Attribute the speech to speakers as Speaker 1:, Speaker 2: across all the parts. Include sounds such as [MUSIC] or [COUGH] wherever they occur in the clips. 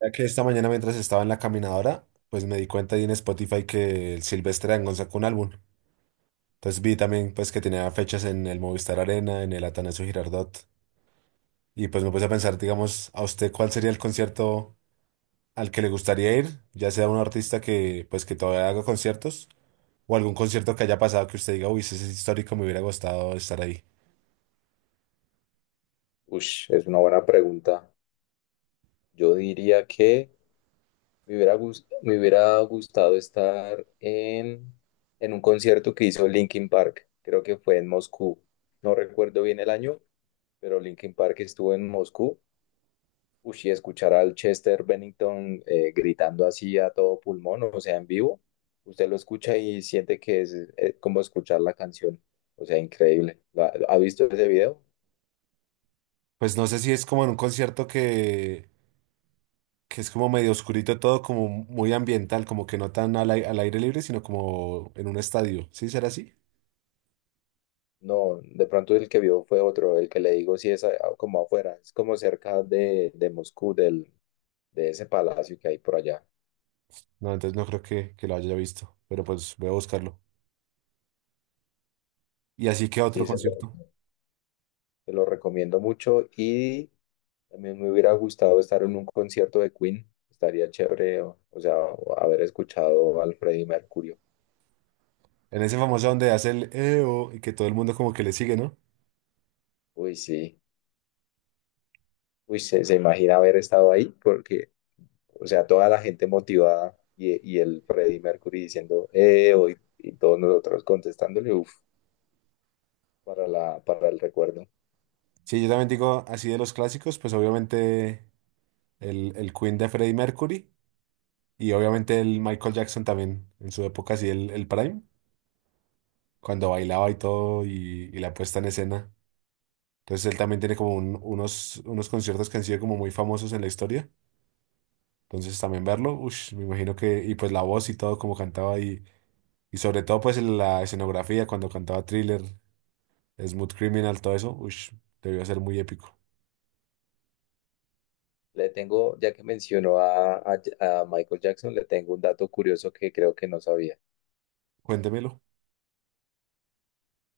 Speaker 1: Ya que esta mañana mientras estaba en la caminadora, pues me di cuenta ahí en Spotify que el Silvestre Dangond sacó un álbum. Entonces vi también pues que tenía fechas en el Movistar Arena, en el Atanasio Girardot. Y pues me puse a pensar, digamos, a usted cuál sería el concierto al que le gustaría ir, ya sea un artista que pues que todavía haga conciertos o algún concierto que haya pasado que usted diga, uy, ese es histórico, me hubiera gustado estar ahí.
Speaker 2: Ush, es una buena pregunta. Yo diría que me hubiera gustado estar en un concierto que hizo Linkin Park. Creo que fue en Moscú. No recuerdo bien el año, pero Linkin Park estuvo en Moscú. Ush, y escuchar al Chester Bennington gritando así a todo pulmón, o sea, en vivo. Usted lo escucha y siente que es como escuchar la canción. O sea, increíble. ¿Ha visto ese video?
Speaker 1: Pues no sé si es como en un concierto que es como medio oscurito todo, como muy ambiental, como que no tan al, al aire libre, sino como en un estadio. ¿Sí será así?
Speaker 2: No, de pronto el que vio fue otro, el que le digo sí es como afuera, es como cerca de Moscú, de ese palacio que hay por allá.
Speaker 1: No, entonces no creo que lo haya visto, pero pues voy a buscarlo. Y así que otro
Speaker 2: Sí,
Speaker 1: concierto.
Speaker 2: se lo recomiendo mucho y también me hubiera gustado estar en un concierto de Queen, estaría chévere, o sea, o haber escuchado al Freddie Mercury.
Speaker 1: En ese famoso donde hace el EO y que todo el mundo como que le sigue, ¿no?
Speaker 2: Uy, sí, uy, se imagina haber estado ahí porque, o sea, toda la gente motivada y el Freddie Mercury diciendo, hoy, y todos nosotros contestándole, uff, para para el recuerdo.
Speaker 1: Sí, yo también digo así de los clásicos, pues obviamente el Queen de Freddie Mercury y obviamente el Michael Jackson también en su época, así el Prime, cuando bailaba y todo y la puesta en escena. Entonces él también tiene como unos, unos conciertos que han sido como muy famosos en la historia. Entonces también verlo, ush, me imagino que, y pues la voz y todo como cantaba y sobre todo pues en la escenografía cuando cantaba Thriller, Smooth Criminal, todo eso, ush, debió ser muy épico.
Speaker 2: Le tengo, ya que mencionó a Michael Jackson, le tengo un dato curioso que creo que no sabía.
Speaker 1: Cuéntemelo.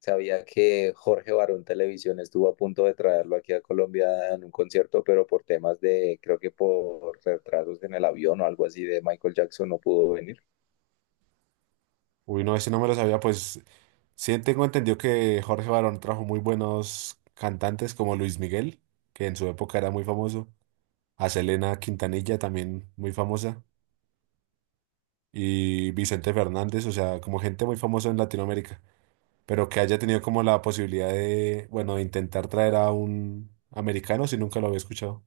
Speaker 2: Sabía que Jorge Barón Televisión estuvo a punto de traerlo aquí a Colombia en un concierto, pero por temas de, creo que por retrasos en el avión o algo así de Michael Jackson no pudo venir.
Speaker 1: Uy, no, ese no me lo sabía, pues sí tengo entendido que Jorge Barón trajo muy buenos cantantes como Luis Miguel, que en su época era muy famoso, a Selena Quintanilla también muy famosa, y Vicente Fernández, o sea, como gente muy famosa en Latinoamérica, pero que haya tenido como la posibilidad de, bueno, de intentar traer a un americano, si nunca lo había escuchado.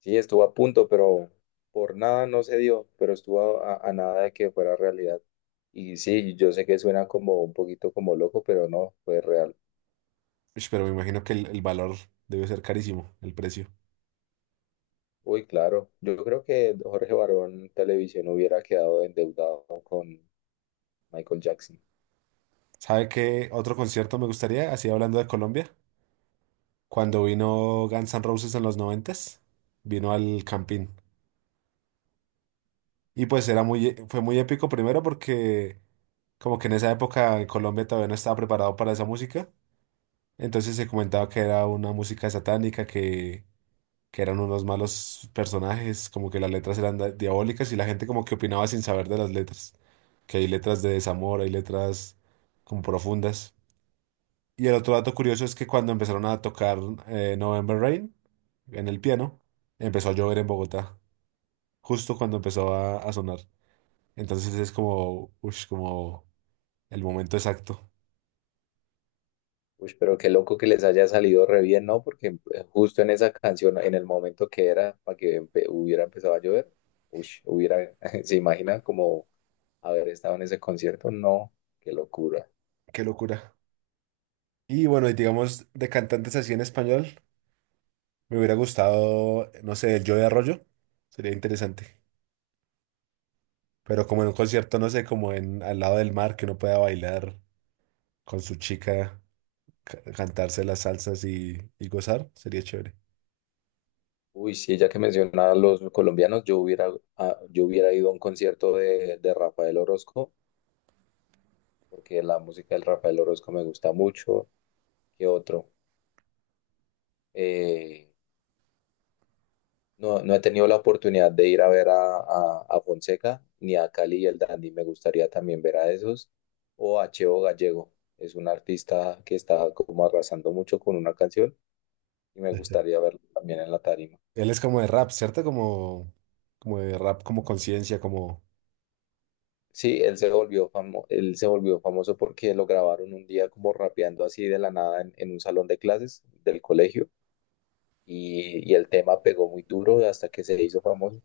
Speaker 2: Sí, estuvo a punto, pero por nada no se dio, pero estuvo a nada de que fuera realidad. Y sí, yo sé que suena como un poquito como loco, pero no, fue real.
Speaker 1: Ush, pero me imagino que el valor debe ser carísimo, el precio.
Speaker 2: Uy, claro. Yo creo que Jorge Barón Televisión hubiera quedado endeudado con Michael Jackson.
Speaker 1: ¿Sabe qué otro concierto me gustaría? Así hablando de Colombia, cuando vino Guns N' Roses en los noventas, vino al Campín. Y pues era muy, fue muy épico primero porque como que en esa época en Colombia todavía no estaba preparado para esa música. Entonces se comentaba que era una música satánica, que eran unos malos personajes, como que las letras eran diabólicas y la gente como que opinaba sin saber de las letras, que hay letras de desamor, hay letras como profundas. Y el otro dato curioso es que cuando empezaron a tocar November Rain en el piano, empezó a llover en Bogotá, justo cuando empezó a sonar. Entonces es como, ush, como el momento exacto.
Speaker 2: Uy, pero qué loco que les haya salido re bien, ¿no? Porque justo en esa canción, en el momento que era para que hubiera empezado a llover, uy, hubiera, [LAUGHS] ¿se imagina como haber estado en ese concierto? No, qué locura.
Speaker 1: Qué locura. Y bueno, y digamos de cantantes así en español. Me hubiera gustado, no sé, el Joe de Arroyo. Sería interesante. Pero como en un concierto, no sé, como en al lado del mar, que uno pueda bailar con su chica, cantarse las salsas y gozar, sería chévere.
Speaker 2: Uy, sí, ya que mencionaba a los colombianos, yo hubiera ido a un concierto de Rafael Orozco, porque la música del Rafael Orozco me gusta mucho. ¿Qué otro? Eh, No, no he tenido la oportunidad de ir a ver a Fonseca ni a Cali y el Dandy. Me gustaría también ver a esos. O a Cheo Gallego. Es un artista que está como arrasando mucho con una canción y me gustaría verlo también en la tarima.
Speaker 1: Él es como de rap, ¿cierto? Como, como de rap, como conciencia, como...
Speaker 2: Sí, él se volvió famoso porque lo grabaron un día como rapeando así de la nada en un salón de clases del colegio y el tema pegó muy duro hasta que se hizo famoso.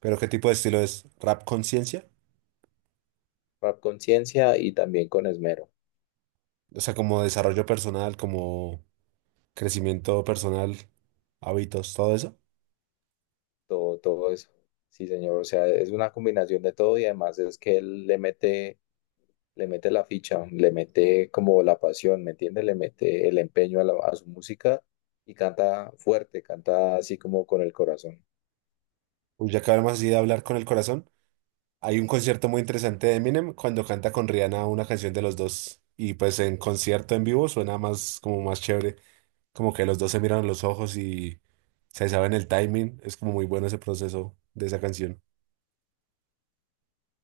Speaker 1: Pero ¿qué tipo de estilo es? ¿Rap conciencia?
Speaker 2: Rap Conciencia y también con Esmero.
Speaker 1: O sea, como desarrollo personal, como crecimiento personal, hábitos, todo eso.
Speaker 2: Todo, todo eso. Sí, señor, o sea, es una combinación de todo y además es que le mete la ficha, le mete como la pasión, ¿me entiende? Le mete el empeño a su música y canta fuerte, canta así como con el corazón.
Speaker 1: Uy, ya acabamos así de hablar con el corazón. Hay un concierto muy interesante de Eminem cuando canta con Rihanna una canción de los dos. Y pues en concierto en vivo suena más como más chévere. Como que los dos se miran a los ojos y se saben el timing. Es como muy bueno ese proceso de esa canción.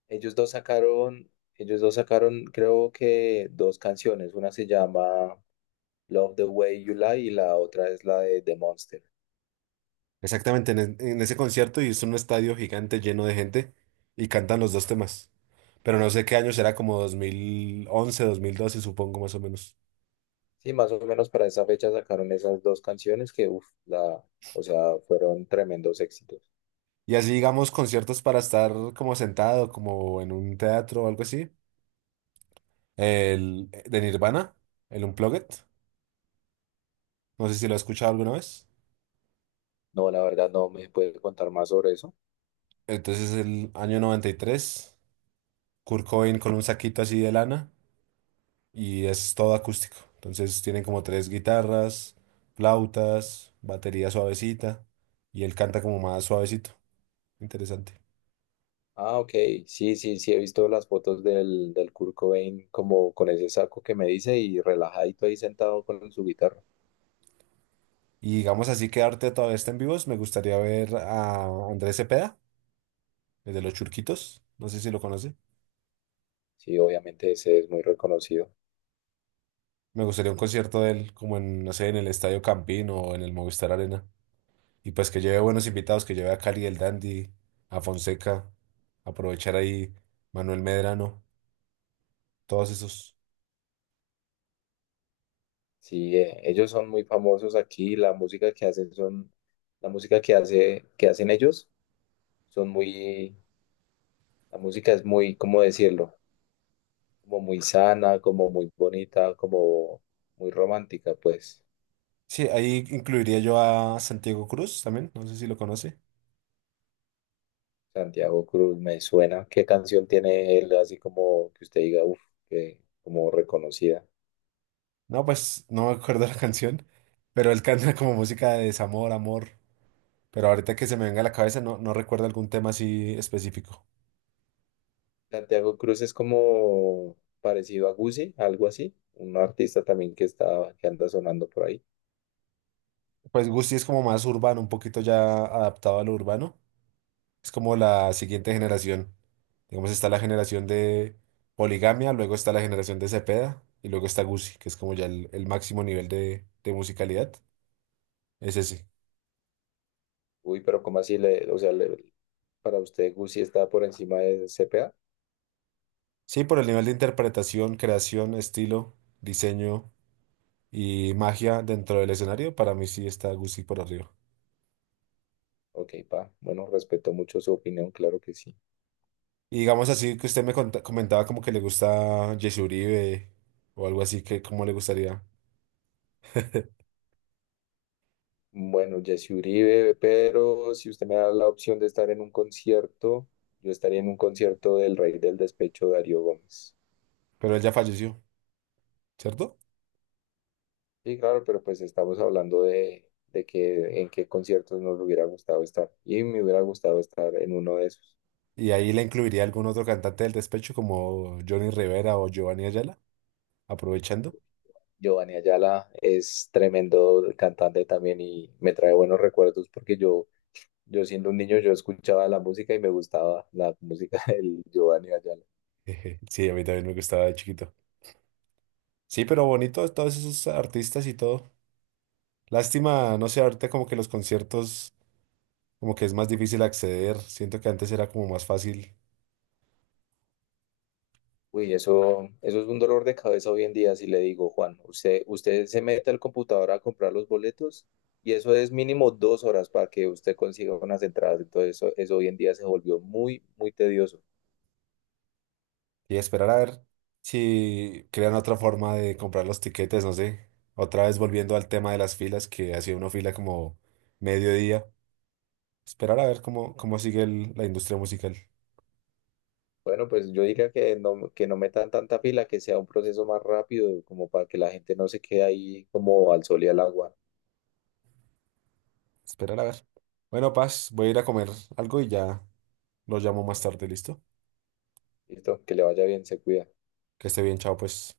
Speaker 2: Ellos dos sacaron, creo que dos canciones, una se llama Love the Way You Lie y la otra es la de The Monster.
Speaker 1: Exactamente, en ese concierto y es un estadio gigante lleno de gente y cantan los dos temas. Pero no sé qué año será, como 2011, 2012 supongo, más o menos.
Speaker 2: Sí, más o menos para esa fecha sacaron esas dos canciones que, uff, la, o sea, fueron tremendos éxitos.
Speaker 1: Y así digamos conciertos para estar como sentado, como en un teatro o algo así. El de Nirvana, el Unplugged. No sé si lo has escuchado alguna vez.
Speaker 2: No, la verdad no me puede contar más sobre eso.
Speaker 1: Entonces el año 93 Kurt Cobain con un saquito así de lana, y es todo acústico. Entonces tienen como tres guitarras, flautas, batería suavecita, y él canta como más suavecito. Interesante.
Speaker 2: Ah, ok. Sí, sí, sí, he visto las fotos del Kurt Cobain como con ese saco que me dice y relajadito ahí sentado con su guitarra.
Speaker 1: Y digamos así que Arte todavía está en vivos. Me gustaría ver a Andrés Cepeda, el de los Churquitos. No sé si lo conoce.
Speaker 2: Sí, obviamente ese es muy reconocido.
Speaker 1: Me gustaría un concierto de él como en, no sé, en el Estadio Campín o en el Movistar Arena. Y pues que lleve buenos invitados, que lleve a Cali el Dandy, a Fonseca, aprovechar ahí Manuel Medrano, todos esos.
Speaker 2: Sí, ellos son muy famosos aquí. La música que que hacen ellos son muy, la música es muy, ¿cómo decirlo? Como muy sana, como muy bonita, como muy romántica, pues.
Speaker 1: Sí, ahí incluiría yo a Santiago Cruz también, no sé si lo conoce.
Speaker 2: Santiago Cruz, me suena. ¿Qué canción tiene él así como que usted diga, uff, que como reconocida?
Speaker 1: No, pues no me acuerdo la [LAUGHS] canción, pero él canta como música de desamor, amor. Pero ahorita que se me venga a la cabeza no, no recuerdo algún tema así específico.
Speaker 2: Santiago Cruz es como parecido a Guzzi, algo así, un artista también que está, que anda sonando por ahí.
Speaker 1: Pues Gusti es como más urbano, un poquito ya adaptado a lo urbano. Es como la siguiente generación. Digamos, está la generación de Poligamia, luego está la generación de Cepeda y luego está Guzzi, que es como ya el máximo nivel de musicalidad. Es ese.
Speaker 2: Uy, pero ¿cómo así o sea, para usted Guzzi está por encima de CPA?
Speaker 1: Sí, por el nivel de interpretación, creación, estilo, diseño y magia dentro del escenario, para mí sí está Guzzi por arriba.
Speaker 2: Ok, pa, bueno, respeto mucho su opinión, claro que sí.
Speaker 1: Y digamos así que usted me comentaba como que le gusta Jesse Uribe o algo así, que como le gustaría.
Speaker 2: Bueno, Jesse Uribe, pero si usted me da la opción de estar en un concierto, yo estaría en un concierto del Rey del Despecho, Darío Gómez.
Speaker 1: Pero él ya falleció, ¿cierto?
Speaker 2: Sí, claro, pero pues estamos hablando de que en qué conciertos nos hubiera gustado estar. Y me hubiera gustado estar en uno de esos.
Speaker 1: Y ahí la incluiría algún otro cantante del despecho como Johnny Rivera o Giovanni Ayala, aprovechando.
Speaker 2: Giovanni Ayala es tremendo cantante también y me trae buenos recuerdos porque yo siendo un niño, yo escuchaba la música y me gustaba la música [LAUGHS] del Giovanni Ayala.
Speaker 1: Jeje. Sí, a mí también me gustaba de chiquito. Sí, pero bonito todos esos artistas y todo. Lástima, no sé, ahorita como que los conciertos como que es más difícil acceder. Siento que antes era como más fácil,
Speaker 2: Uy, eso es un dolor de cabeza hoy en día, si le digo, Juan, usted se mete al computador a comprar los boletos y eso es mínimo 2 horas para que usted consiga unas entradas. Entonces, eso hoy en día se volvió muy, muy tedioso.
Speaker 1: y esperar a ver si crean otra forma de comprar los tiquetes, no sé. Otra vez volviendo al tema de las filas, que hacía una fila como mediodía. Esperar a ver cómo, cómo sigue la industria musical.
Speaker 2: Bueno, pues yo diría que no metan tanta fila, que sea un proceso más rápido, como para que la gente no se quede ahí como al sol y al agua.
Speaker 1: Esperar a ver. Bueno, Paz, voy a ir a comer algo y ya lo llamo más tarde, ¿listo?
Speaker 2: Listo, que le vaya bien, se cuida.
Speaker 1: Que esté bien, chao, pues.